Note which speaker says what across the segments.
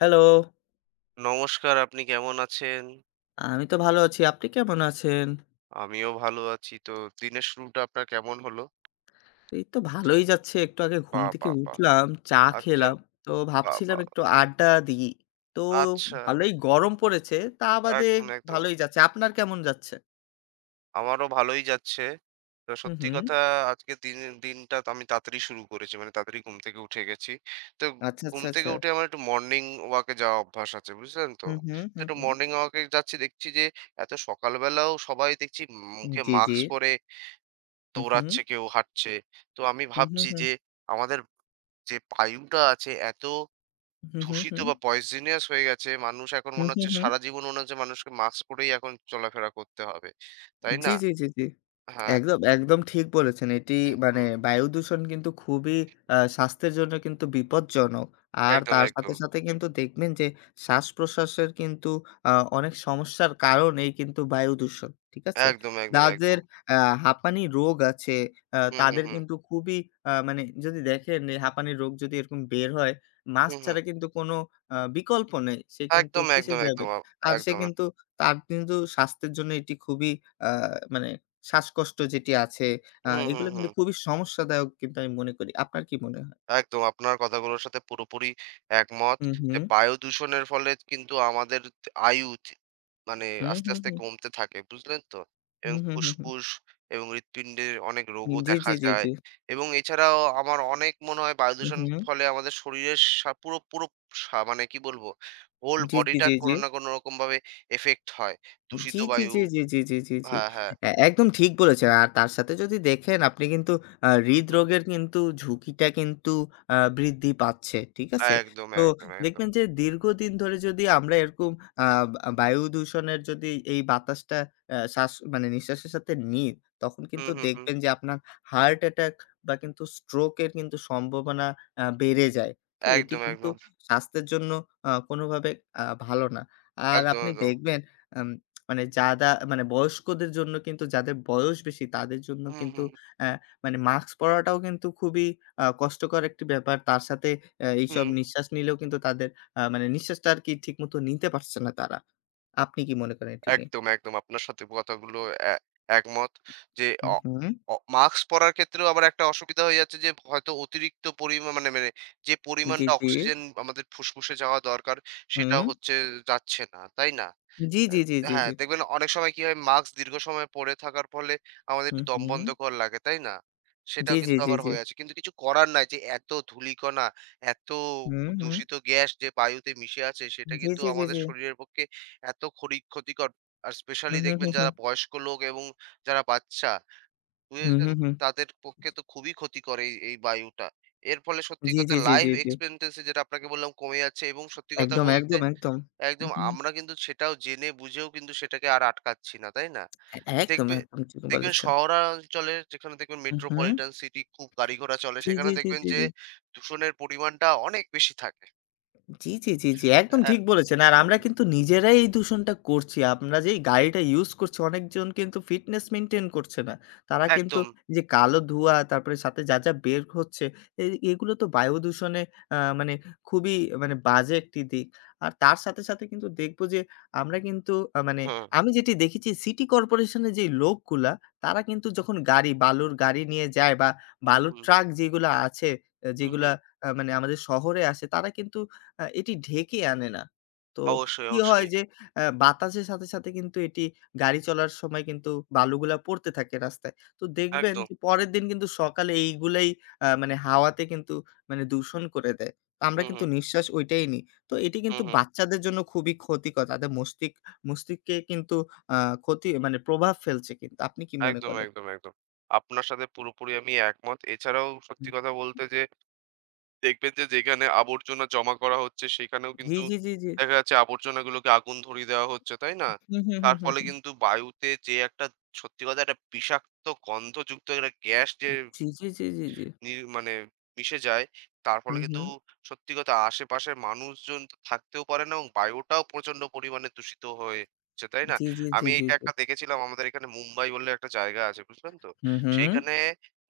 Speaker 1: Hello.
Speaker 2: নমস্কার, আপনি কেমন আছেন?
Speaker 1: আমি তো ভালো আছি। আপনি কেমন আছেন?
Speaker 2: আমিও ভালো আছি। তো দিনের শুরুটা আপনার কেমন হলো?
Speaker 1: এই তো ভালোই যাচ্ছে। একটু আগে ঘুম
Speaker 2: বাহ!
Speaker 1: থেকে
Speaker 2: বাহ! বাহ!
Speaker 1: উঠলাম, চা
Speaker 2: আচ্ছা,
Speaker 1: খেলাম। তো
Speaker 2: বাহ!
Speaker 1: ভাবছিলাম
Speaker 2: বাহ!
Speaker 1: একটু আড্ডা দিই। তো
Speaker 2: আচ্ছা,
Speaker 1: ভালোই গরম পড়েছে, তা বাদে
Speaker 2: একদম, একদম।
Speaker 1: ভালোই যাচ্ছে। আপনার কেমন যাচ্ছে?
Speaker 2: আমারও ভালোই যাচ্ছে। তো
Speaker 1: হুম,
Speaker 2: সত্যি
Speaker 1: হুম।
Speaker 2: কথা আজকের দিনটা তো আমি তাড়াতাড়ি শুরু করেছি। মানে তাড়াতাড়ি ঘুম থেকে উঠে গেছি। তো
Speaker 1: আচ্ছা,
Speaker 2: ঘুম
Speaker 1: আচ্ছা,
Speaker 2: থেকে
Speaker 1: আচ্ছা।
Speaker 2: উঠে আমার একটু মর্নিং ওয়াক এ যাওয়া অভ্যাস আছে, বুঝলেন তো?
Speaker 1: হুম, হুম,
Speaker 2: তো
Speaker 1: হুম,
Speaker 2: একটু
Speaker 1: হুম।
Speaker 2: মর্নিং ওয়াক এ যাচ্ছি, দেখছি যে এত সকালবেলাও সবাই দেখছি মুখে
Speaker 1: জি, জি।
Speaker 2: মাস্ক পরে
Speaker 1: হুম, হুম।
Speaker 2: দৌড়াচ্ছে, কেউ হাঁটছে। তো আমি
Speaker 1: হুম, হুম,
Speaker 2: ভাবছি
Speaker 1: হুম।
Speaker 2: যে আমাদের যে বায়ুটা আছে এত
Speaker 1: হুম, হুম,
Speaker 2: দূষিত
Speaker 1: হুম।
Speaker 2: বা পয়জনিয়াস হয়ে গেছে মানুষ এখন
Speaker 1: হুম,
Speaker 2: মনে
Speaker 1: হুম,
Speaker 2: হচ্ছে
Speaker 1: হুম।
Speaker 2: সারা জীবন মনে হচ্ছে মানুষকে মাস্ক পরেই এখন চলাফেরা করতে হবে। তাই
Speaker 1: জি,
Speaker 2: না?
Speaker 1: জি, জি, জি।
Speaker 2: হ্যাঁ।
Speaker 1: একদম, একদম ঠিক বলেছেন। এটি
Speaker 2: হুম,
Speaker 1: মানে
Speaker 2: হুম।
Speaker 1: বায়ু দূষণ কিন্তু খুবই স্বাস্থ্যের জন্য কিন্তু বিপজ্জনক। আর
Speaker 2: একদম,
Speaker 1: তার সাথে,
Speaker 2: একদম।
Speaker 1: সাথে কিন্তু দেখবেন যে শ্বাস-প্রশ্বাসের কিন্তু আ অনেক সমস্যার কারণেই কিন্তু বায়ু দূষণ। ঠিক আছে?
Speaker 2: একদম, একদম,
Speaker 1: যাদের
Speaker 2: একদম।
Speaker 1: আ হাঁপানি রোগ আছে,
Speaker 2: হুম, হুম,
Speaker 1: তাদের
Speaker 2: হুম।
Speaker 1: কিন্তু খুবই মানে যদি দেখেন এই হাঁপানি রোগ যদি এরকম বের হয়,
Speaker 2: হুম,
Speaker 1: মাস্ক
Speaker 2: হুম।
Speaker 1: ছাড়া কিন্তু কোনো বিকল্প নেই। সে কিন্তু
Speaker 2: একদম,
Speaker 1: ফেঁসে
Speaker 2: একদম,
Speaker 1: যাবে।
Speaker 2: একদম,
Speaker 1: আর সে
Speaker 2: একদম।
Speaker 1: কিন্তু তার কিন্তু স্বাস্থ্যের জন্য এটি খুবই আ মানে শ্বাসকষ্ট যেটি আছে,
Speaker 2: হুম, হুম,
Speaker 1: এগুলো কিন্তু
Speaker 2: হুম।
Speaker 1: খুবই সমস্যাদায়ক কিন্তু আমি মনে করি। আপনার কি মনে হয়?
Speaker 2: একদম আপনার কথাগুলোর সাথে পুরোপুরি একমত
Speaker 1: হু, হু।
Speaker 2: যে বায়ু দূষণের ফলে কিন্তু আমাদের আয়ু মানে
Speaker 1: হু,
Speaker 2: আস্তে
Speaker 1: হু,
Speaker 2: আস্তে
Speaker 1: হু।
Speaker 2: কমতে থাকে বুঝলেন তো
Speaker 1: হু,
Speaker 2: এবং
Speaker 1: হু, হু, হু।
Speaker 2: ফুসফুস এবং হৃৎপিণ্ডের অনেক রোগও
Speaker 1: জি,
Speaker 2: দেখা
Speaker 1: জি, জি,
Speaker 2: যায়
Speaker 1: জি।
Speaker 2: এবং এছাড়াও আমার অনেক মনে হয় বায়ু
Speaker 1: হু,
Speaker 2: দূষণ
Speaker 1: হু।
Speaker 2: ফলে আমাদের শরীরের পুরো পুরো মানে কি বলবো হোল
Speaker 1: জি, জি,
Speaker 2: বডিটা
Speaker 1: জি, জি।
Speaker 2: কোনো না কোনো রকম ভাবে এফেক্ট হয় দূষিত
Speaker 1: জি, জি,
Speaker 2: বায়ু।
Speaker 1: জি, জি, জি, জি, জি, জি।
Speaker 2: হ্যাঁ, হ্যাঁ।
Speaker 1: এ একদম ঠিক বলেছেন। আর তার সাথে যদি দেখেন আপনি কিন্তু
Speaker 2: হুম, হুম।
Speaker 1: হৃদরোগের কিন্তু ঝুঁকিটা কিন্তু বৃদ্ধি পাচ্ছে। ঠিক আছে?
Speaker 2: একদম,
Speaker 1: তো
Speaker 2: একদম, একদম।
Speaker 1: দেখবেন যে দীর্ঘদিন ধরে যদি আমরা এরকম আ বা বায়ু দূষণের যদি এই বাতাসটা শ্বাস মানে নিঃশ্বাসের সাথে নিই, তখন
Speaker 2: হুম,
Speaker 1: কিন্তু
Speaker 2: হুম, হুম।
Speaker 1: দেখবেন যে আপনার হার্ট অ্যাটাক বা কিন্তু স্ট্রোকের কিন্তু সম্ভাবনা বেড়ে যায়। তো এটি
Speaker 2: একদম,
Speaker 1: কিন্তু
Speaker 2: একদম,
Speaker 1: স্বাস্থ্যের জন্য কোনোভাবে ভালো না। আর
Speaker 2: একদম,
Speaker 1: আপনি
Speaker 2: একদম।
Speaker 1: দেখবেন আম মানে যারা মানে বয়স্কদের জন্য কিন্তু যাদের বয়স বেশি তাদের জন্য
Speaker 2: হুম,
Speaker 1: কিন্তু
Speaker 2: হুম,
Speaker 1: অ্যা মানে মাস্ক পরাটাও কিন্তু খুবই কষ্টকর একটি ব্যাপার। তার সাথে
Speaker 2: হুম,
Speaker 1: এইসব নিঃশ্বাস নিলেও কিন্তু তাদের মানে নিঃশ্বাসটা আরকি ঠিকমতো নিতে পারছে না তারা। আপনি কি মনে করেন এটি নিয়ে?
Speaker 2: একদম, একদম। আপনার সাথে কথাগুলো এ একমত যে অ
Speaker 1: হুম, হুম।
Speaker 2: অ মাস্ক পরার ক্ষেত্রেও আবার একটা অসুবিধা হয়ে যাচ্ছে যে হয়তো অতিরিক্ত পরিমাণ মানে যে
Speaker 1: জি,
Speaker 2: পরিমাণটা
Speaker 1: জি।
Speaker 2: অক্সিজেন আমাদের ফুসফুসে যাওয়া দরকার সেটা
Speaker 1: হুম।
Speaker 2: হচ্ছে যাচ্ছে না, তাই না?
Speaker 1: জি, জি, জি, জি,
Speaker 2: হ্যাঁ,
Speaker 1: জি।
Speaker 2: দেখবেন অনেক সময় কি হয় মাস্ক দীর্ঘ সময় পরে থাকার ফলে আমাদের একটু
Speaker 1: হুম, হুম।
Speaker 2: দমবন্ধকর লাগে, তাই না? সেটাও
Speaker 1: জি, জি,
Speaker 2: কিন্তু
Speaker 1: জি,
Speaker 2: আবার
Speaker 1: জি।
Speaker 2: হয়ে আছে। কিন্তু কিছু করার নাই যে এত ধূলিকণা, এত
Speaker 1: হুম, হুম।
Speaker 2: দূষিত গ্যাস যে বায়ুতে মিশে আছে সেটা
Speaker 1: জি,
Speaker 2: কিন্তু
Speaker 1: জি, জি,
Speaker 2: আমাদের
Speaker 1: জি।
Speaker 2: শরীরের পক্ষে এত ক্ষতিকর। আর
Speaker 1: হুম,
Speaker 2: স্পেশালি
Speaker 1: হুম,
Speaker 2: দেখবেন
Speaker 1: হুম,
Speaker 2: যারা
Speaker 1: হুম।
Speaker 2: বয়স্ক লোক এবং যারা বাচ্চা,
Speaker 1: হুম,
Speaker 2: বুঝেছেন?
Speaker 1: হুম, হুম।
Speaker 2: তাদের পক্ষে তো খুবই ক্ষতিকর এই এই বায়ুটা। এর ফলে সত্যি
Speaker 1: জি,
Speaker 2: কথা
Speaker 1: জি, জি,
Speaker 2: লাইফ
Speaker 1: জি, জি।
Speaker 2: এক্সপেক্টেন্সি যেটা আপনাকে বললাম কমে যাচ্ছে এবং সত্যি কথা
Speaker 1: একদম,
Speaker 2: বলতে
Speaker 1: একদম, একদম।
Speaker 2: একদম
Speaker 1: হুম, হুম।
Speaker 2: আমরা কিন্তু সেটাও জেনে বুঝেও কিন্তু সেটাকে আর আটকাচ্ছি না, তাই না?
Speaker 1: একদম,
Speaker 2: দেখবে
Speaker 1: একদম ঠিক
Speaker 2: দেখবেন
Speaker 1: বলেছেন।
Speaker 2: শহরাঞ্চলে যেখানে দেখবেন
Speaker 1: হুম, হুম।
Speaker 2: মেট্রোপলিটন সিটি খুব গাড়ি ঘোড়া চলে
Speaker 1: জি, জি,
Speaker 2: সেখানে
Speaker 1: জি,
Speaker 2: দেখবেন
Speaker 1: জি,
Speaker 2: যে
Speaker 1: জি।
Speaker 2: দূষণের পরিমাণটা অনেক বেশি থাকে।
Speaker 1: জি, জি, জি, জি। একদম
Speaker 2: অ্যা
Speaker 1: ঠিক বলেছেন। আর
Speaker 2: হুম,
Speaker 1: আমরা
Speaker 2: হুম,
Speaker 1: কিন্তু নিজেরাই এই দূষণটা করছি। আমরা যেই গাড়িটা ইউজ করছি অনেকজন কিন্তু ফিটনেস মেইনটেইন করছে না। তারা কিন্তু
Speaker 2: একদম।
Speaker 1: যে কালো ধোঁয়া তারপরে সাথে যা বের হচ্ছে, এই এগুলো তো বায়ু দূষণে মানে খুবই মানে বাজে একটি দিক। আর তার সাথে কিন্তু দেখব যে আমরা কিন্তু মানে
Speaker 2: হুম,
Speaker 1: আমি যেটি দেখেছি সিটি কর্পোরেশনের যেই লোকগুলা তারা কিন্তু যখন বালুর গাড়ি নিয়ে যায় বা
Speaker 2: হুম,
Speaker 1: বালুর
Speaker 2: হুম,
Speaker 1: ট্রাক যেগুলা আছে,
Speaker 2: হুম,
Speaker 1: যেগুলা
Speaker 2: হুম।
Speaker 1: মানে আমাদের শহরে আসে তারা কিন্তু এটি ঢেকে আনে না। তো
Speaker 2: অবশ্যই,
Speaker 1: কি হয়
Speaker 2: অবশ্যই।
Speaker 1: যে বাতাসের সাথে কিন্তু এটি গাড়ি চলার সময় কিন্তু বালুগুলা পড়তে থাকে রাস্তায়। তো দেখবেন
Speaker 2: একদম।
Speaker 1: যে পরের দিন কিন্তু সকালে এইগুলাই মানে হাওয়াতে কিন্তু মানে দূষণ করে দেয়। তো আমরা
Speaker 2: হুম, হুম,
Speaker 1: কিন্তু নিঃশ্বাস ওইটাই নিই। তো এটি
Speaker 2: হুম,
Speaker 1: কিন্তু
Speaker 2: হুম।
Speaker 1: বাচ্চাদের জন্য খুবই ক্ষতিকর। তাদের মস্তিষ্কে কিন্তু আ ক্ষতি মানে প্রভাব ফেলছে কিন্তু। আপনি কি মনে
Speaker 2: একদম,
Speaker 1: করেন?
Speaker 2: একদম, একদম। আপনার সাথে পুরোপুরি আমি একমত। এছাড়াও সত্যি
Speaker 1: হুম।
Speaker 2: কথা বলতে যে দেখবেন যে যেখানে আবর্জনা জমা করা হচ্ছে সেখানেও
Speaker 1: জি,
Speaker 2: কিন্তু
Speaker 1: জি, জি, জি।
Speaker 2: দেখা যাচ্ছে আবর্জনাগুলোকে আগুন ধরিয়ে দেওয়া হচ্ছে, তাই না?
Speaker 1: হুম, হুম,
Speaker 2: তার
Speaker 1: হুম, হুম,
Speaker 2: ফলে
Speaker 1: হুম।
Speaker 2: কিন্তু বায়ুতে যে একটা সত্যি কথা একটা বিষাক্ত গন্ধযুক্ত একটা গ্যাস যে
Speaker 1: জি, জি, জি, জি, জি।
Speaker 2: নি মানে মিশে যায়। তার ফলে
Speaker 1: হুম,
Speaker 2: কিন্তু
Speaker 1: হুম।
Speaker 2: সত্যি কথা আশেপাশের মানুষজন থাকতেও পারে না এবং বায়ুটাও প্রচন্ড পরিমাণে দূষিত হয়েছে, তাই না?
Speaker 1: জি, জি, জি,
Speaker 2: আমি
Speaker 1: জি,
Speaker 2: এইটা
Speaker 1: জি।
Speaker 2: একটা দেখেছিলাম আমাদের এখানে মুম্বাই বলে একটা জায়গা আছে, বুঝলেন তো?
Speaker 1: হুম, হুম।
Speaker 2: সেইখানে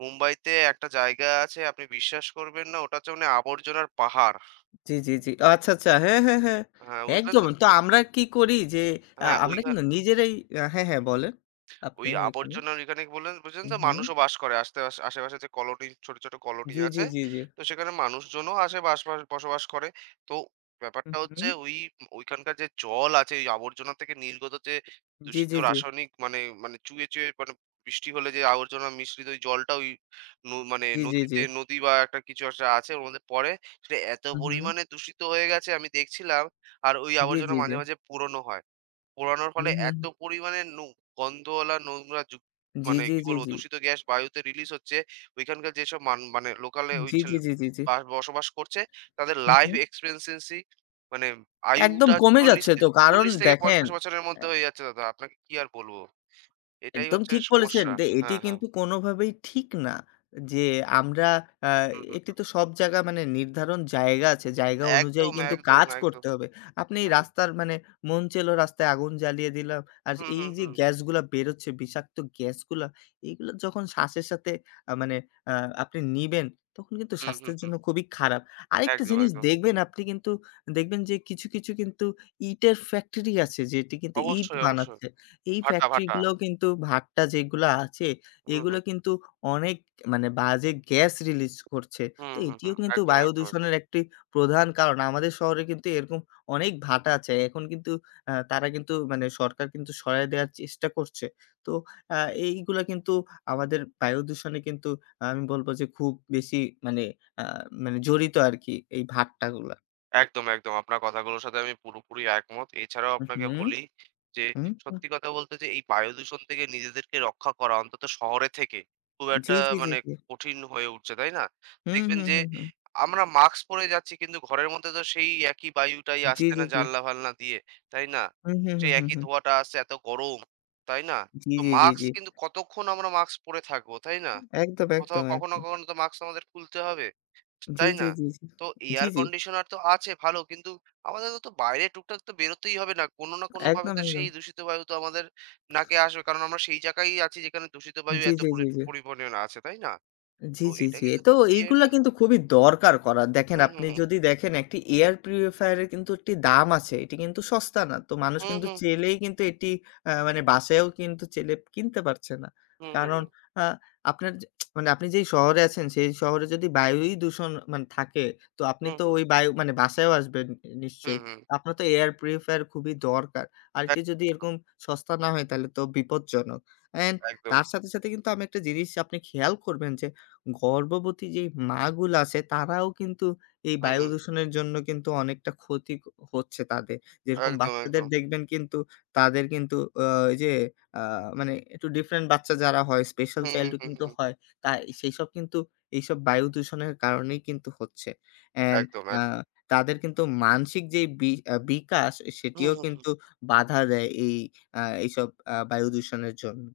Speaker 2: মুম্বাইতে একটা জায়গা আছে আপনি বিশ্বাস করবেন না ওটা হচ্ছে মানে আবর্জনার পাহাড়।
Speaker 1: জি, জি, জি। আচ্ছা, আচ্ছা। হ্যাঁ, হ্যাঁ, হ্যাঁ।
Speaker 2: হ্যাঁ, বুঝলেন
Speaker 1: একদম।
Speaker 2: তো?
Speaker 1: তো আমরা কি করি যে
Speaker 2: হ্যাঁ,
Speaker 1: আমরা
Speaker 2: ওইখান
Speaker 1: কিন্তু নিজেরাই হ্যাঁ, হ্যাঁ বলেন।
Speaker 2: ওই
Speaker 1: আপনি ওইখানে।
Speaker 2: আবর্জনার এখানে বললেন বলছেন যে
Speaker 1: উহু।
Speaker 2: মানুষও বাস করে। আস্তে আস আশেপাশে যে কলোনি ছোট, ছোট কলোনি
Speaker 1: জি,
Speaker 2: আছে।
Speaker 1: জি, জি, জি।
Speaker 2: তো সেখানে মানুষজনও আসে বাস বাস বসবাস করে। তো ব্যাপারটা
Speaker 1: উহু।
Speaker 2: হচ্ছে ওই ঐখানকার যে জল আছে ওই আবর্জনা থেকে নির্গত যে
Speaker 1: জি,
Speaker 2: দূষিত
Speaker 1: জি, জি।
Speaker 2: রাসায়নিক মানে মানে চুইয়ে, চুইয়ে মানে বৃষ্টি হলে যে আবর্জনা মিশ্রিত ওই জলটা ওই মানে
Speaker 1: জি, জি, জি।
Speaker 2: নদীতে নদী বা একটা কিছু একটা আছে ওর মধ্যে পড়ে। সেটা এত
Speaker 1: উহু।
Speaker 2: পরিমাণে দূষিত হয়ে গেছে আমি দেখছিলাম। আর ওই
Speaker 1: জি,
Speaker 2: আবর্জনা
Speaker 1: জি, জি।
Speaker 2: মাঝে, মাঝে পুরনো হয়। পোড়ানোর ফলে
Speaker 1: উহু।
Speaker 2: এত পরিমাণে গন্ধওয়ালা নোংরা
Speaker 1: জি,
Speaker 2: মানে
Speaker 1: জি,
Speaker 2: কি
Speaker 1: জি,
Speaker 2: বলবো
Speaker 1: জি।
Speaker 2: দূষিত গ্যাস বায়ুতে রিলিজ হচ্ছে। ওইখানকার যেসব মানে লোকালে ওই
Speaker 1: জি,
Speaker 2: ছেল
Speaker 1: জি, জি, জি, জি।
Speaker 2: বাস বসবাস করছে তাদের লাইফ
Speaker 1: উহু।
Speaker 2: এক্সপেক্টেন্সি মানে
Speaker 1: একদম
Speaker 2: আয়ুটা
Speaker 1: কমে যাচ্ছে তো। কারণ
Speaker 2: ৪০ থেকে
Speaker 1: দেখেন
Speaker 2: ৫০ বছরের মধ্যে হয়ে যাচ্ছে দাদা। আপনাকে কি আর বলবো? এটাই
Speaker 1: একদম
Speaker 2: হচ্ছে
Speaker 1: ঠিক বলেছেন
Speaker 2: সমস্যা।
Speaker 1: যে এটি
Speaker 2: হ্যাঁ, হ্যাঁ।
Speaker 1: কিন্তু কোনোভাবেই ঠিক না। যে আমরা আ
Speaker 2: হুম,
Speaker 1: এটি
Speaker 2: হুম।
Speaker 1: তো সব জায়গা মানে নির্ধারণ জায়গা আছে। জায়গা অনুযায়ী
Speaker 2: একদম,
Speaker 1: কিন্তু
Speaker 2: একদম,
Speaker 1: কাজ
Speaker 2: একদম।
Speaker 1: করতে হবে। আপনি এই
Speaker 2: একদম।
Speaker 1: রাস্তার মানে মন চেলো রাস্তায় আগুন জ্বালিয়ে দিলাম। আর
Speaker 2: হুম,
Speaker 1: এই
Speaker 2: হুম,
Speaker 1: যে
Speaker 2: হুম।
Speaker 1: গ্যাসগুলা বেরোচ্ছে বিষাক্ত গ্যাসগুলা, এইগুলা যখন শ্বাসের সাথে মানে আ আপনি নিবেন তখন কিন্তু
Speaker 2: হুম, হুম,
Speaker 1: স্বাস্থ্যের
Speaker 2: হুম।
Speaker 1: জন্য খুবই খারাপ। আরেকটা
Speaker 2: একদম,
Speaker 1: জিনিস
Speaker 2: একদম।
Speaker 1: দেখবেন আপনি কিন্তু দেখবেন যে কিছু কিন্তু ইটের ফ্যাক্টরি আছে যেটি কিন্তু ইট
Speaker 2: অবশ্যই, অবশ্যই।
Speaker 1: বানাচ্ছে। এই
Speaker 2: ভাটা,
Speaker 1: ফ্যাক্টরি
Speaker 2: ভাটা।
Speaker 1: গুলোও কিন্তু ভাগটা যেগুলো আছে,
Speaker 2: হুম,
Speaker 1: এগুলো
Speaker 2: হুম।
Speaker 1: কিন্তু অনেক মানে বাজে গ্যাস রিলিজ করছে।
Speaker 2: হুম,
Speaker 1: তো
Speaker 2: হুম,
Speaker 1: এটিও
Speaker 2: হুম।
Speaker 1: কিন্তু
Speaker 2: একদম,
Speaker 1: বায়ু
Speaker 2: একদম, একদম।
Speaker 1: দূষণের একটি প্রধান কারণ। আমাদের শহরে কিন্তু এরকম অনেক ভাটা আছে। এখন কিন্তু তারা কিন্তু মানে সরকার কিন্তু সরায় দেওয়ার চেষ্টা করছে। তো আ এইগুলা কিন্তু আমাদের বায়ু দূষণে কিন্তু আমি বলব যে খুব বেশি মানে আ মানে জড়িত আরকি এই ভাট্টাগুলা।
Speaker 2: একদম, একদম। আপনার কথাগুলোর সাথে আমি পুরোপুরি একমত। এছাড়াও আপনাকে
Speaker 1: হুম,
Speaker 2: বলি যে,
Speaker 1: হুম, হুম,
Speaker 2: সত্যি কথা বলতে যে এই বায়ু দূষণ থেকে নিজেদেরকে রক্ষা করা অন্তত শহরে থেকে খুব
Speaker 1: জি,
Speaker 2: একটা
Speaker 1: জি, জি,
Speaker 2: মানে
Speaker 1: জি।
Speaker 2: কঠিন হয়ে উঠছে, তাই না?
Speaker 1: হুম,
Speaker 2: দেখবেন
Speaker 1: হুম,
Speaker 2: যে
Speaker 1: হুম, হুম।
Speaker 2: আমরা মাস্ক পরে যাচ্ছি কিন্তু ঘরের মধ্যে তো সেই একই বায়ুটাই
Speaker 1: জি,
Speaker 2: আসছে
Speaker 1: জি,
Speaker 2: না
Speaker 1: জি।
Speaker 2: জানলা-ফালনা দিয়ে, তাই না?
Speaker 1: হুম, হুম, হুম,
Speaker 2: সেই
Speaker 1: হুম,
Speaker 2: একই
Speaker 1: হুম।
Speaker 2: ধোঁয়াটা আসছে, এত গরম, তাই না?
Speaker 1: জি,
Speaker 2: তো
Speaker 1: জি, জি,
Speaker 2: মাস্ক
Speaker 1: জি।
Speaker 2: কিন্তু কতক্ষণ আমরা মাস্ক পরে থাকবো, তাই না?
Speaker 1: একদম,
Speaker 2: কোথাও
Speaker 1: একদম,
Speaker 2: কখনো,
Speaker 1: একদম।
Speaker 2: কখনো তো মাস্ক আমাদের খুলতে হবে।
Speaker 1: জি,
Speaker 2: তাই না?
Speaker 1: জি, জি, জি।
Speaker 2: তো
Speaker 1: জি,
Speaker 2: এয়ার
Speaker 1: জি।
Speaker 2: কন্ডিশনার তো আছে ভালো। কিন্তু আমাদের তো বাইরে টুকটাক তো বেরোতেই হবে না। কোনো না কোনোভাবে
Speaker 1: একদম,
Speaker 2: তো সেই
Speaker 1: একদম।
Speaker 2: দূষিত বায়ু তো আমাদের নাকে আসবে। কারণ আমরা সেই জায়গায় আছি যেখানে দূষিত বায়ু
Speaker 1: জি,
Speaker 2: এত
Speaker 1: জি, জি, জি।
Speaker 2: পরিমাণে আছে। তাই না?
Speaker 1: জি,
Speaker 2: তো
Speaker 1: জি,
Speaker 2: এটা
Speaker 1: জি।
Speaker 2: কিন্তু
Speaker 1: তো
Speaker 2: খুবই
Speaker 1: এইগুলা
Speaker 2: একটা
Speaker 1: কিন্তু খুবই দরকার করা। দেখেন
Speaker 2: হুম, হুম,
Speaker 1: আপনি
Speaker 2: হুম।
Speaker 1: যদি দেখেন একটি এয়ার পিউরিফায়ার এর কিন্তু একটি দাম আছে। এটি কিন্তু সস্তা না। তো মানুষ
Speaker 2: হুম,
Speaker 1: কিন্তু
Speaker 2: হুম।
Speaker 1: চেলেই কিন্তু এটি মানে বাসায়ও কিন্তু চেলে কিনতে পারছে না।
Speaker 2: হুম, হুম,
Speaker 1: কারণ
Speaker 2: হুম।
Speaker 1: আ আপনার যে মানে আপনি যেই শহরে আছেন সেই শহরে যদি বায়ুই দূষণ মানে থাকে তো আপনি
Speaker 2: হুম,
Speaker 1: তো
Speaker 2: হুম।
Speaker 1: ওই বায়ু মানে বাসায়ও আসবেন
Speaker 2: হুম,
Speaker 1: নিশ্চয়ই।
Speaker 2: হুম।
Speaker 1: আপনার তো এয়ার পিউরিফায়ার খুবই দরকার। আর এটি যদি
Speaker 2: একদম,
Speaker 1: এরকম সস্তা না হয় তাহলে তো বিপজ্জনক। অ্যান্ড
Speaker 2: একদম।
Speaker 1: তার সাথে কিন্তু আমি একটা জিনিস আপনি খেয়াল করবেন যে গর্ভবতী যেই মাগুলো আছে তারাও কিন্তু এই
Speaker 2: হুম,
Speaker 1: বায়ু
Speaker 2: হুম।
Speaker 1: দূষণের জন্য কিন্তু অনেকটা ক্ষতি ক হচ্ছে তাদের। যেরকম
Speaker 2: একদম,
Speaker 1: বাচ্চাদের
Speaker 2: একদম।
Speaker 1: দেখবেন কিন্তু তাদের কিন্তু আ এই যে আ মানে একটু ডিফারেন্ট বাচ্চা যারা হয় স্পেশাল
Speaker 2: হুম,
Speaker 1: চাইল্ড
Speaker 2: হুম,
Speaker 1: ও
Speaker 2: হুম,
Speaker 1: কিন্তু
Speaker 2: হুম।
Speaker 1: হয়। তাই সেইসব কিন্তু এইসব বায়ু দূষণের কারণেই কিন্তু হচ্ছে। অ্যান্ড
Speaker 2: একদম,
Speaker 1: আ
Speaker 2: একদম।
Speaker 1: তাদের কিন্তু মানসিক যেই বি আ বিকাশ
Speaker 2: হুম,
Speaker 1: সেটিও
Speaker 2: হুম, হুম।
Speaker 1: কিন্তু বাধা দেয় এই এইসব বায়ু দূষণের জন্য।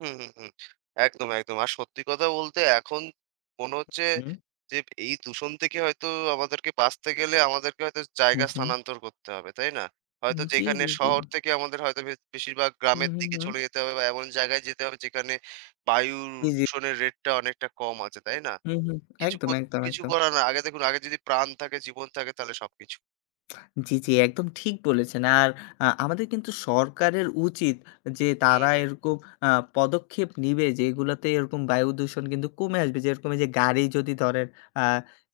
Speaker 2: হুম, হুম, হুম। একদম, একদম। আর সত্যি কথা বলতে এখন মনে হচ্ছে
Speaker 1: হুম,
Speaker 2: যে এই দূষণ থেকে হয়তো আমাদেরকে বাঁচতে গেলে আমাদেরকে হয়তো
Speaker 1: হুম,
Speaker 2: জায়গা
Speaker 1: হুম।
Speaker 2: স্থানান্তর করতে হবে, তাই না? হয়তো
Speaker 1: জি,
Speaker 2: যেখানে
Speaker 1: জি, জি।
Speaker 2: শহর থেকে আমাদের হয়তো বেশিরভাগ
Speaker 1: হুম,
Speaker 2: গ্রামের
Speaker 1: হুম,
Speaker 2: দিকে
Speaker 1: হুম।
Speaker 2: চলে যেতে হবে বা এমন জায়গায় যেতে হবে যেখানে বায়ুর
Speaker 1: জি, জি।
Speaker 2: দূষণের রেটটা অনেকটা কম আছে, তাই না?
Speaker 1: হুম, হুম।
Speaker 2: কিছু
Speaker 1: একদম,
Speaker 2: কর
Speaker 1: একদম,
Speaker 2: কিছু
Speaker 1: একদম।
Speaker 2: করার না। আগে দেখুন আগে যদি প্রাণ থাকে, জীবন থাকে তাহলে সবকিছু।
Speaker 1: জি, জি, একদম ঠিক বলেছেন। আর আমাদের কিন্তু সরকারের উচিত যে
Speaker 2: হুম,
Speaker 1: তারা
Speaker 2: হুম।
Speaker 1: এরকম আ পদক্ষেপ নিবে যেগুলাতে এরকম বায়ু দূষণ কিন্তু কমে আসবে। যেরকম এই যে গাড়ি যদি ধরেন আ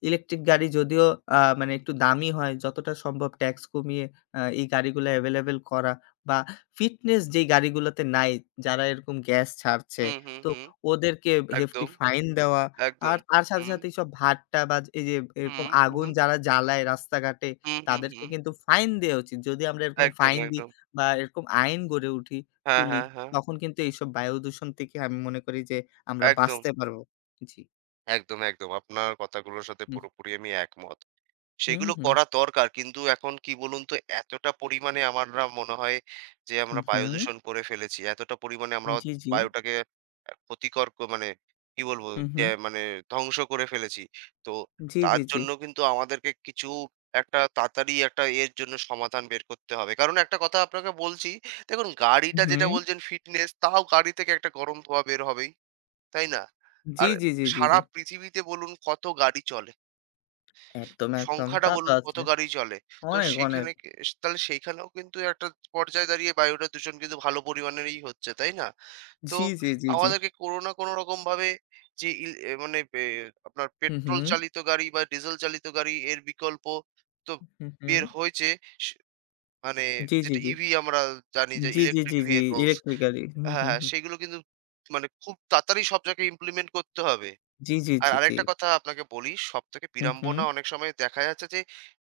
Speaker 1: ইলেকট্রিক গাড়ি যদিও মানে একটু দামি হয় যতটা সম্ভব ট্যাক্স কমিয়ে এই গাড়িগুলো এভেইলেবল করা বা ফিটনেস যেই গাড়িগুলোতে নাই যারা এরকম গ্যাস ছাড়ছে
Speaker 2: হুম, হুম,
Speaker 1: তো
Speaker 2: হুম।
Speaker 1: ওদেরকে হেফটি
Speaker 2: একদম,
Speaker 1: ফাইন দেওয়া।
Speaker 2: একদম।
Speaker 1: আর তার সাথে,
Speaker 2: হুম,
Speaker 1: সাথে এইসব ভাট্টা বা এই যে এরকম
Speaker 2: হুম, হুম,
Speaker 1: আগুন
Speaker 2: হুম,
Speaker 1: যারা জ্বালায় রাস্তাঘাটে
Speaker 2: হুম, হুম,
Speaker 1: তাদেরকে
Speaker 2: হুম।
Speaker 1: কিন্তু ফাইন দেয়া উচিত। যদি আমরা এরকম
Speaker 2: একদম,
Speaker 1: ফাইন দিই
Speaker 2: একদম।
Speaker 1: বা এরকম আইন গড়ে উঠি
Speaker 2: হ্যাঁ,
Speaker 1: তুলি,
Speaker 2: হ্যাঁ, হ্যাঁ।
Speaker 1: তখন কিন্তু এইসব বায়ু দূষণ থেকে আমি মনে করি যে আমরা
Speaker 2: একদম,
Speaker 1: বাঁচতে পারব। জি।
Speaker 2: একদম, একদম। আপনার কথাগুলোর সাথে
Speaker 1: হুম,
Speaker 2: পুরোপুরি আমি একমত।
Speaker 1: হুম,
Speaker 2: সেগুলো
Speaker 1: হুম,
Speaker 2: করা দরকার। কিন্তু এখন কি বলুন তো এতটা পরিমাণে আমারা মনে হয় যে আমরা
Speaker 1: হুম,
Speaker 2: বায়ু
Speaker 1: হুম।
Speaker 2: দূষণ করে ফেলেছি। এতটা পরিমাণে আমরা
Speaker 1: জি, জি।
Speaker 2: বায়ুটাকে ক্ষতিকর মানে কি বলবো?
Speaker 1: হুম,
Speaker 2: যে
Speaker 1: হুম।
Speaker 2: মানে ধ্বংস করে ফেলেছি। তো
Speaker 1: জি,
Speaker 2: তার
Speaker 1: জি, জি।
Speaker 2: জন্য কিন্তু আমাদেরকে কিছু একটা তাড়াতাড়ি একটা এর জন্য সমাধান বের করতে হবে। কারণ একটা কথা আপনাকে বলছি, দেখুন
Speaker 1: হুম,
Speaker 2: গাড়িটা যেটা
Speaker 1: হুম।
Speaker 2: বলছেন ফিটনেস তাও গাড়ি থেকে একটা গরম ধোঁয়া বের হবেই। তাই না?
Speaker 1: জি,
Speaker 2: আর
Speaker 1: জি, জি, জি, জি।
Speaker 2: সারা পৃথিবীতে বলুন কত গাড়ি চলে।
Speaker 1: একদম, একদম।
Speaker 2: সংখ্যাটা
Speaker 1: তা তো
Speaker 2: বলুন কত
Speaker 1: আছে।
Speaker 2: গাড়ি চলে। তো
Speaker 1: অনেক, অনেক।
Speaker 2: সেখানে কে তাহলে সেইখানেও কিন্তু একটা পর্যায়ে দাঁড়িয়ে বায়ুটা দূষণ কিন্তু ভালো পরিমাণেরই হচ্ছে, তাই না? তো
Speaker 1: জি, জি, জি, জি।
Speaker 2: আমাদেরকে কোনো না কোনো রকমভাবে যে ইল এ মানে পে আপনার
Speaker 1: হুম,
Speaker 2: পেট্রোল
Speaker 1: হুম।
Speaker 2: চালিত গাড়ি বা ডিজেল চালিত গাড়ি এর বিকল্প তো
Speaker 1: হুম, হুম।
Speaker 2: বের হয়েছে। স মানে
Speaker 1: জি, জি,
Speaker 2: যেটা
Speaker 1: জি।
Speaker 2: ইভি আমরা জানি যে
Speaker 1: জি, জি,
Speaker 2: ইলেকট্রিক
Speaker 1: জি, জি।
Speaker 2: ভেহিকলস।
Speaker 1: ইলেকট্রিক গাড়ি। হুম,
Speaker 2: হ্যাঁ,
Speaker 1: হুম,
Speaker 2: হ্যাঁ,
Speaker 1: হুম।
Speaker 2: সেগুলো কিন্তু মানে খুব তাড়াতাড়ি সব জায়গায় ইমপ্লিমেন্ট করতে হবে।
Speaker 1: জি, জি,
Speaker 2: আর
Speaker 1: জি, জি।
Speaker 2: আরেকটা কথা আপনাকে বলি, সবথেকে
Speaker 1: হুম, হুম।
Speaker 2: বিড়ম্বনা অনেক সময় দেখা যাচ্ছে যে,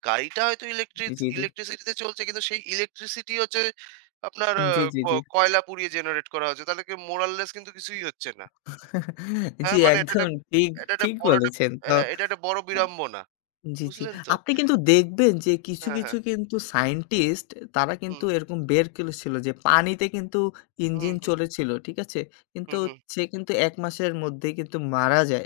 Speaker 2: গাড়িটা হয়তো
Speaker 1: জি, জি।
Speaker 2: ইলেকট্রিসিটিতে চলছে কিন্তু সেই ইলেকট্রিসিটি হচ্ছে আপনার
Speaker 1: জি, জি,
Speaker 2: ক
Speaker 1: জি।
Speaker 2: কয়লা পুড়িয়ে জেনারেট করা হচ্ছে। তাহলে কি মোরাললেস কিন্তু কিছুই হচ্ছে না।
Speaker 1: জি,
Speaker 2: হ্যাঁ, মানে
Speaker 1: একদম ঠিক,
Speaker 2: এটা একটা
Speaker 1: ঠিক
Speaker 2: বড় একটা
Speaker 1: বলেছেন। তো
Speaker 2: হ্যাঁ, এটা একটা বড়
Speaker 1: হ্যাঁ।
Speaker 2: বিড়ম্বনা।
Speaker 1: জি, জি।
Speaker 2: বুঝলেন তো?
Speaker 1: আপনি কিন্তু দেখবেন যে কিছু,
Speaker 2: হ্যাঁ, হ্যাঁ।
Speaker 1: কিছু কিন্তু সায়েন্টিস্ট তারা
Speaker 2: হুম,
Speaker 1: কিন্তু এরকম বের করেছিল যে পানিতে কিন্তু
Speaker 2: হুম,
Speaker 1: ইঞ্জিন
Speaker 2: হুম,
Speaker 1: চলেছিল। ঠিক আছে?
Speaker 2: হুম,
Speaker 1: কিন্তু
Speaker 2: হুম,
Speaker 1: সে কিন্তু ১ মাসের মধ্যেই কিন্তু মারা যায়।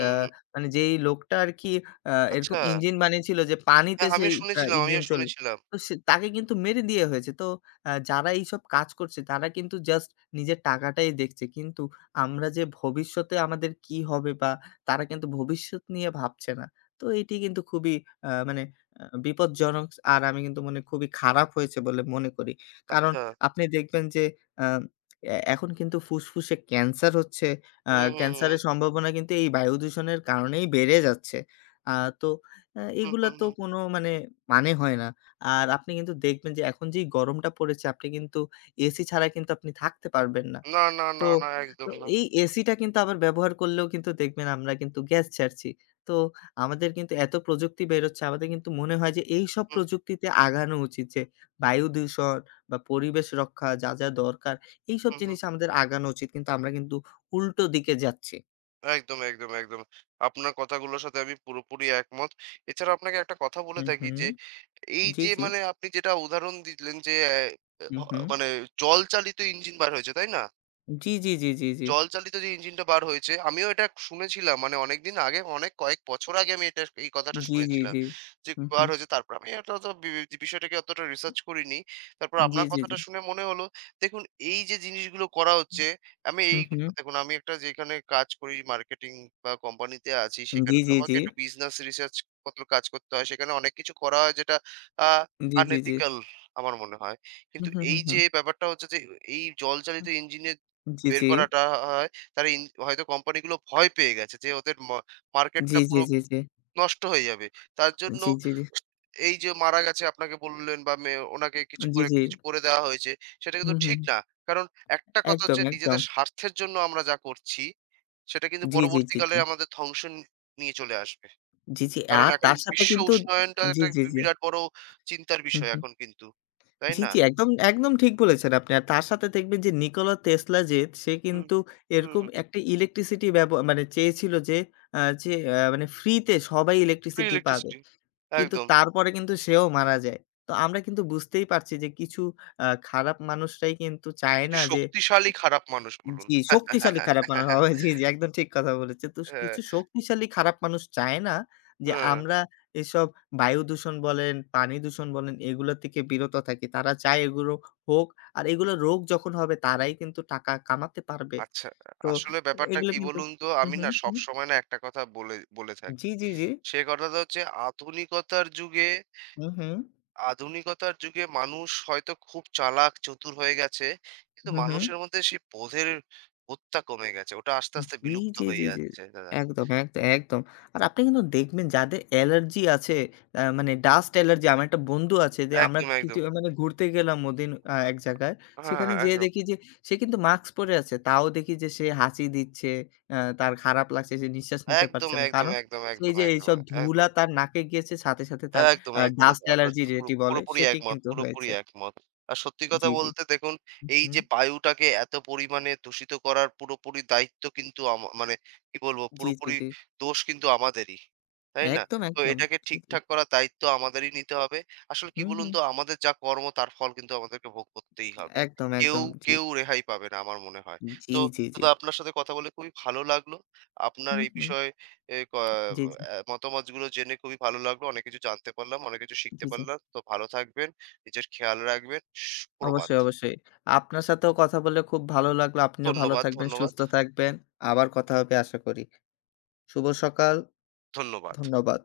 Speaker 1: আ মানে যেই লোকটা আরকি
Speaker 2: আচ্ছা।
Speaker 1: এরকম ইঞ্জিন বানিয়েছিল যে পানিতে
Speaker 2: হ্যাঁ,
Speaker 1: সেই
Speaker 2: আমিও
Speaker 1: আ
Speaker 2: শুনেছিলাম, আমিও
Speaker 1: ইঞ্জিন চল
Speaker 2: শুনেছিলাম।
Speaker 1: তো সে তাকে কিন্তু মেরে দেয়া হয়েছে। তো যারা এইসব কাজ করছে তারা কিন্তু জাস্ট নিজের টাকাটাই দেখছে। কিন্তু আমরা যে ভবিষ্যতে আমাদের কি হবে বা তারা কিন্তু ভবিষ্যৎ নিয়ে ভাবছে না। তো এটি কিন্তু খুবই মানে বিপজ্জনক আর আমি কিন্তু মনে খুবই খারাপ হয়েছে বলে মনে করি। কারণ
Speaker 2: আচ্ছা।
Speaker 1: আপনি দেখবেন যে আ এ এখন কিন্তু ফুসফুসে ক্যান্সার হচ্ছে। আ
Speaker 2: হুম, হুম, হুম।
Speaker 1: ক্যান্সারের সম্ভাবনা কিন্তু এই বায়ু দূষণের কারণেই বেড়ে যাচ্ছে। আ তো
Speaker 2: হুম,
Speaker 1: এগুলা
Speaker 2: হুম,
Speaker 1: তো
Speaker 2: হুম।
Speaker 1: কোনো মানে, মানে হয় না। আর আপনি কিন্তু দেখবেন যে এখন যেই গরমটা পড়েছে আপনি কিন্তু এসি ছাড়া কিন্তু আপনি থাকতে পারবেন না।
Speaker 2: না, না,
Speaker 1: তো
Speaker 2: না, না, একদম
Speaker 1: তো
Speaker 2: না।
Speaker 1: এই এসিটা কিন্তু আবার ব্যবহার করলেও কিন্তু দেখবেন আমরা কিন্তু গ্যাস ছাড়ছি। তো আমাদের কিন্তু এত প্রযুক্তি বেরোচ্ছে আমাদের কিন্তু মনে হয় যে এইসব
Speaker 2: হুম,
Speaker 1: প্রযুক্তিতে আগানো উচিত যে বায়ু দূষণ বা পরিবেশ রক্ষা যা দরকার এইসব
Speaker 2: হুম, হুম।
Speaker 1: জিনিস আমাদের আগানো উচিত। কিন্তু আমরা কিন্তু উল্টো দিকে যাচ্ছি।
Speaker 2: একদম, একদম, একদম। আপনার কথাগুলোর সাথে আমি পুরোপুরি একমত। এছাড়া আপনাকে একটা কথা বলে
Speaker 1: হুম,
Speaker 2: থাকি
Speaker 1: হুম।
Speaker 2: যে, এই
Speaker 1: জি,
Speaker 2: যে
Speaker 1: জি।
Speaker 2: মানে আপনি যেটা উদাহরণ দিলেন যে, অ্যা
Speaker 1: হুম,
Speaker 2: অ
Speaker 1: হুম।
Speaker 2: মানে জল চালিত ইঞ্জিন বার হয়েছে, তাই না?
Speaker 1: জি, জি, জি, জি, জি।
Speaker 2: জল চালিত যে ইঞ্জিনটা বার হয়েছে, আমিও এটা শুনেছিলাম। মানে অনেকদিন আগে, অনেক কয়েক বছর আগে আমি এটা এই কথাটা
Speaker 1: জি, জি,
Speaker 2: শুনেছিলাম।
Speaker 1: জি।
Speaker 2: যে
Speaker 1: হুম,
Speaker 2: বার
Speaker 1: হুম।
Speaker 2: হয়েছে তারপর আমি এটা তো বি বি বিষয়টাকে অতটা রিসার্চ করিনি। তারপর
Speaker 1: জি,
Speaker 2: আপনার
Speaker 1: জি, জি।
Speaker 2: কথাটা শুনে মনে হলো, দেখুন এই যে জিনিসগুলো করা হচ্ছে, আমি এই
Speaker 1: হুম, হুম।
Speaker 2: দেখুন আমি একটা যেখানে কাজ করি মার্কেটিং বা কোম্পানিতে আছি, সেখানে
Speaker 1: জি,
Speaker 2: তো
Speaker 1: জি,
Speaker 2: আমাকে
Speaker 1: জি।
Speaker 2: একটু বিজনেস রিসার্চ পত্র কাজ করতে হয়। সেখানে অনেক কিছু করা হয় যেটা আ
Speaker 1: জি, জি, জি।
Speaker 2: unethical আমার মনে হয়।
Speaker 1: হুম,
Speaker 2: কিন্তু
Speaker 1: হুম,
Speaker 2: এই
Speaker 1: হুম,
Speaker 2: যে
Speaker 1: হুম।
Speaker 2: ব্যাপারটা হচ্ছে যে এই জল চালিত ইঞ্জিনের
Speaker 1: জি,
Speaker 2: বের
Speaker 1: জি।
Speaker 2: করাটা হয়, তারা ইন হয়তো কোম্পানিগুলো ভয় পেয়ে গেছে যে ওদের
Speaker 1: জি,
Speaker 2: মার্কেটটা
Speaker 1: জি,
Speaker 2: পুরো
Speaker 1: জি, জি।
Speaker 2: নষ্ট হয়ে যাবে। তার জন্য
Speaker 1: জি, জি, জি,
Speaker 2: এই যে মারা গেছে আপনাকে বললেন বা ওনাকে
Speaker 1: জি, জি।
Speaker 2: কিছু করে দেওয়া হয়েছে, সেটা কিন্তু
Speaker 1: হুম, হুম।
Speaker 2: ঠিক না। কারণ একটা কথা
Speaker 1: একদম,
Speaker 2: হচ্ছে
Speaker 1: একদম।
Speaker 2: নিজেদের স্বার্থের জন্য আমরা যা করছি, সেটা কিন্তু
Speaker 1: জি, জি, জি,
Speaker 2: পরবর্তীকালে
Speaker 1: জি।
Speaker 2: আমাদের ধ্বংস নিয়ে চলে আসবে।
Speaker 1: জি, জি।
Speaker 2: কারণ
Speaker 1: আর
Speaker 2: এখন
Speaker 1: তার সাথে
Speaker 2: বিশ্ব
Speaker 1: কিন্তু
Speaker 2: উষ্ণায়নটা
Speaker 1: জি,
Speaker 2: একটা
Speaker 1: জি, জি।
Speaker 2: বিরাট বড় চিন্তার
Speaker 1: হুম,
Speaker 2: বিষয়
Speaker 1: হুম।
Speaker 2: এখন কিন্তু। তাই
Speaker 1: জি,
Speaker 2: না?
Speaker 1: জি। একদম, একদম ঠিক বলেছেন আপনি। আর তার সাথে দেখবেন যে নিকোলা টেসলা যে সে
Speaker 2: হুম,
Speaker 1: কিন্তু
Speaker 2: হুম,
Speaker 1: এরকম
Speaker 2: হুম।
Speaker 1: একটা ইলেকট্রিসিটি ব্যব মানে চেয়েছিল যে আ যে আ মানে ফ্রি তে সবাই
Speaker 2: ফ্রি
Speaker 1: ইলেকট্রিসিটি পাবে।
Speaker 2: ইলেকট্রিসিটি।
Speaker 1: কিন্তু
Speaker 2: একদম।
Speaker 1: তারপরে কিন্তু সেও মারা যায়। তো আমরা কিন্তু বুঝতেই পারছি যে কিছু খারাপ মানুষরাই কিন্তু চায়
Speaker 2: কিছু
Speaker 1: না যে
Speaker 2: শক্তিশালী খারাপ মানুষ বলুন।
Speaker 1: জি, শক্তিশালী খারাপ মানুষ হবে। জি, জি, একদম ঠিক কথা বলেছেন। তো
Speaker 2: হ্যাঁ,
Speaker 1: কিছু শক্তিশালী খারাপ মানুষ চায় না যে
Speaker 2: হ্যাঁ,
Speaker 1: আমরা এসব বায়ু দূষণ বলেন, পানি দূষণ বলেন এগুলো থেকে বিরত থাকি। তারা চায় এগুলো হোক। আর এগুলো রোগ যখন হবে তারাই কিন্তু টাকা কামাতে পারবে।
Speaker 2: আচ্ছা।
Speaker 1: তো
Speaker 2: আসলে ব্যাপারটা
Speaker 1: এগুলো
Speaker 2: কি
Speaker 1: কিন্তু
Speaker 2: বলুন তো?
Speaker 1: হু,
Speaker 2: আমি
Speaker 1: হু,
Speaker 2: না
Speaker 1: হু।
Speaker 2: সবসময় না একটা কথা বলে বলে থাকি।
Speaker 1: জি, জি, জি।
Speaker 2: সে কথাটা হচ্ছে আধুনিকতার যুগে
Speaker 1: হু, হু।
Speaker 2: আধুনিকতার যুগে মানুষ হয়তো খুব চালাক, চতুর হয়ে গেছে। কিন্তু
Speaker 1: হু, হু।
Speaker 2: মানুষের মধ্যে সেই বোধের বোধটা কমে গেছে। ওটা আস্তে, আস্তে
Speaker 1: জি,
Speaker 2: বিলুপ্ত
Speaker 1: জি, জি,
Speaker 2: হয়ে
Speaker 1: জি।
Speaker 2: যাচ্ছে দাদা।
Speaker 1: একদম, একদম, একদম। আর আপনি কিন্তু দেখবেন যাদের অ্যালার্জি আছে, মানে
Speaker 2: হুম,
Speaker 1: ডাস্ট অ্যালার্জি, আমার একটা বন্ধু আছে যে আমরা
Speaker 2: একদম,
Speaker 1: কিছু
Speaker 2: একদম।
Speaker 1: মানে ঘুরতে গেলাম ওদিন এক জায়গায়।
Speaker 2: আ হ্যাঁ,
Speaker 1: সেখানে যেয়ে
Speaker 2: একদম।
Speaker 1: দেখি যে সে কিন্তু মাস্ক পরে আছে। তাও দেখি যে সে হাঁচি দিচ্ছে, তার খারাপ লাগছে, সে নিঃশ্বাস নিতে
Speaker 2: একদম,
Speaker 1: পারছে না।
Speaker 2: একদম,
Speaker 1: কারণ
Speaker 2: একদম,
Speaker 1: সেই
Speaker 2: একদম,
Speaker 1: যে
Speaker 2: একদম,
Speaker 1: এইসব ধুলা
Speaker 2: একদম।
Speaker 1: তার নাকে গিয়েছে সাথে তার
Speaker 2: একদম, একদম
Speaker 1: ডাস্ট
Speaker 2: দাদা। আপনার
Speaker 1: অ্যালার্জি
Speaker 2: সাথে
Speaker 1: যেটি বলে
Speaker 2: পুরোপুরি
Speaker 1: সেটি
Speaker 2: একমত,
Speaker 1: কিন্তু
Speaker 2: পুরোপুরি
Speaker 1: হয়েছে।
Speaker 2: একমত। আর সত্যি কথা
Speaker 1: জি, জি।
Speaker 2: বলতে দেখুন, এই
Speaker 1: হুম,
Speaker 2: যে বায়ুটাকে এত পরিমাণে দূষিত করার পুরোপুরি দায়িত্ব কিন্তু মানে কি বলবো,
Speaker 1: জি, জি,
Speaker 2: পুরোপুরি
Speaker 1: জি।
Speaker 2: দোষ কিন্তু আমাদেরই। তাই না?
Speaker 1: একদম,
Speaker 2: তো
Speaker 1: একদম।
Speaker 2: এটাকে
Speaker 1: জি, জি।
Speaker 2: ঠিকঠাক করার দায়িত্ব আমাদেরই নিতে হবে। আসলে কি
Speaker 1: হুম,
Speaker 2: বলুন
Speaker 1: হুম।
Speaker 2: তো, আমাদের যা কর্ম তার ফল কিন্তু আমাদেরকে ভোগ করতেই হবে।
Speaker 1: একদম,
Speaker 2: কেউ,
Speaker 1: একদম। জি।
Speaker 2: কেউ রেহাই পাবে না আমার মনে হয়। তো
Speaker 1: জি, জি, জি।
Speaker 2: দাদা আপনার সাথে কথা বলে খুবই ভালো লাগলো। আপনার
Speaker 1: হুম,
Speaker 2: এই
Speaker 1: হুম।
Speaker 2: বিষয়ে এ ক
Speaker 1: জি, জি,
Speaker 2: অ্যা মতামতগুলো জেনে খুবই ভালো লাগলো। অনেক কিছু জানতে পারলাম, অনেক কিছু শিখতে
Speaker 1: জি, জি।
Speaker 2: পারলাম। তো ভালো থাকবেন, নিজের খেয়াল রাখবেন। সু প্রভাত।
Speaker 1: অবশ্যই, অবশ্যই। আপনার সাথেও কথা বলে খুব ভালো লাগলো। আপনিও ভালো
Speaker 2: ধন্যবাদ,
Speaker 1: থাকবেন,
Speaker 2: ধন্যবাদ,
Speaker 1: সুস্থ থাকবেন। আবার কথা হবে আশা করি। শুভ সকাল।
Speaker 2: ধন্যবাদ।
Speaker 1: ধন্যবাদ।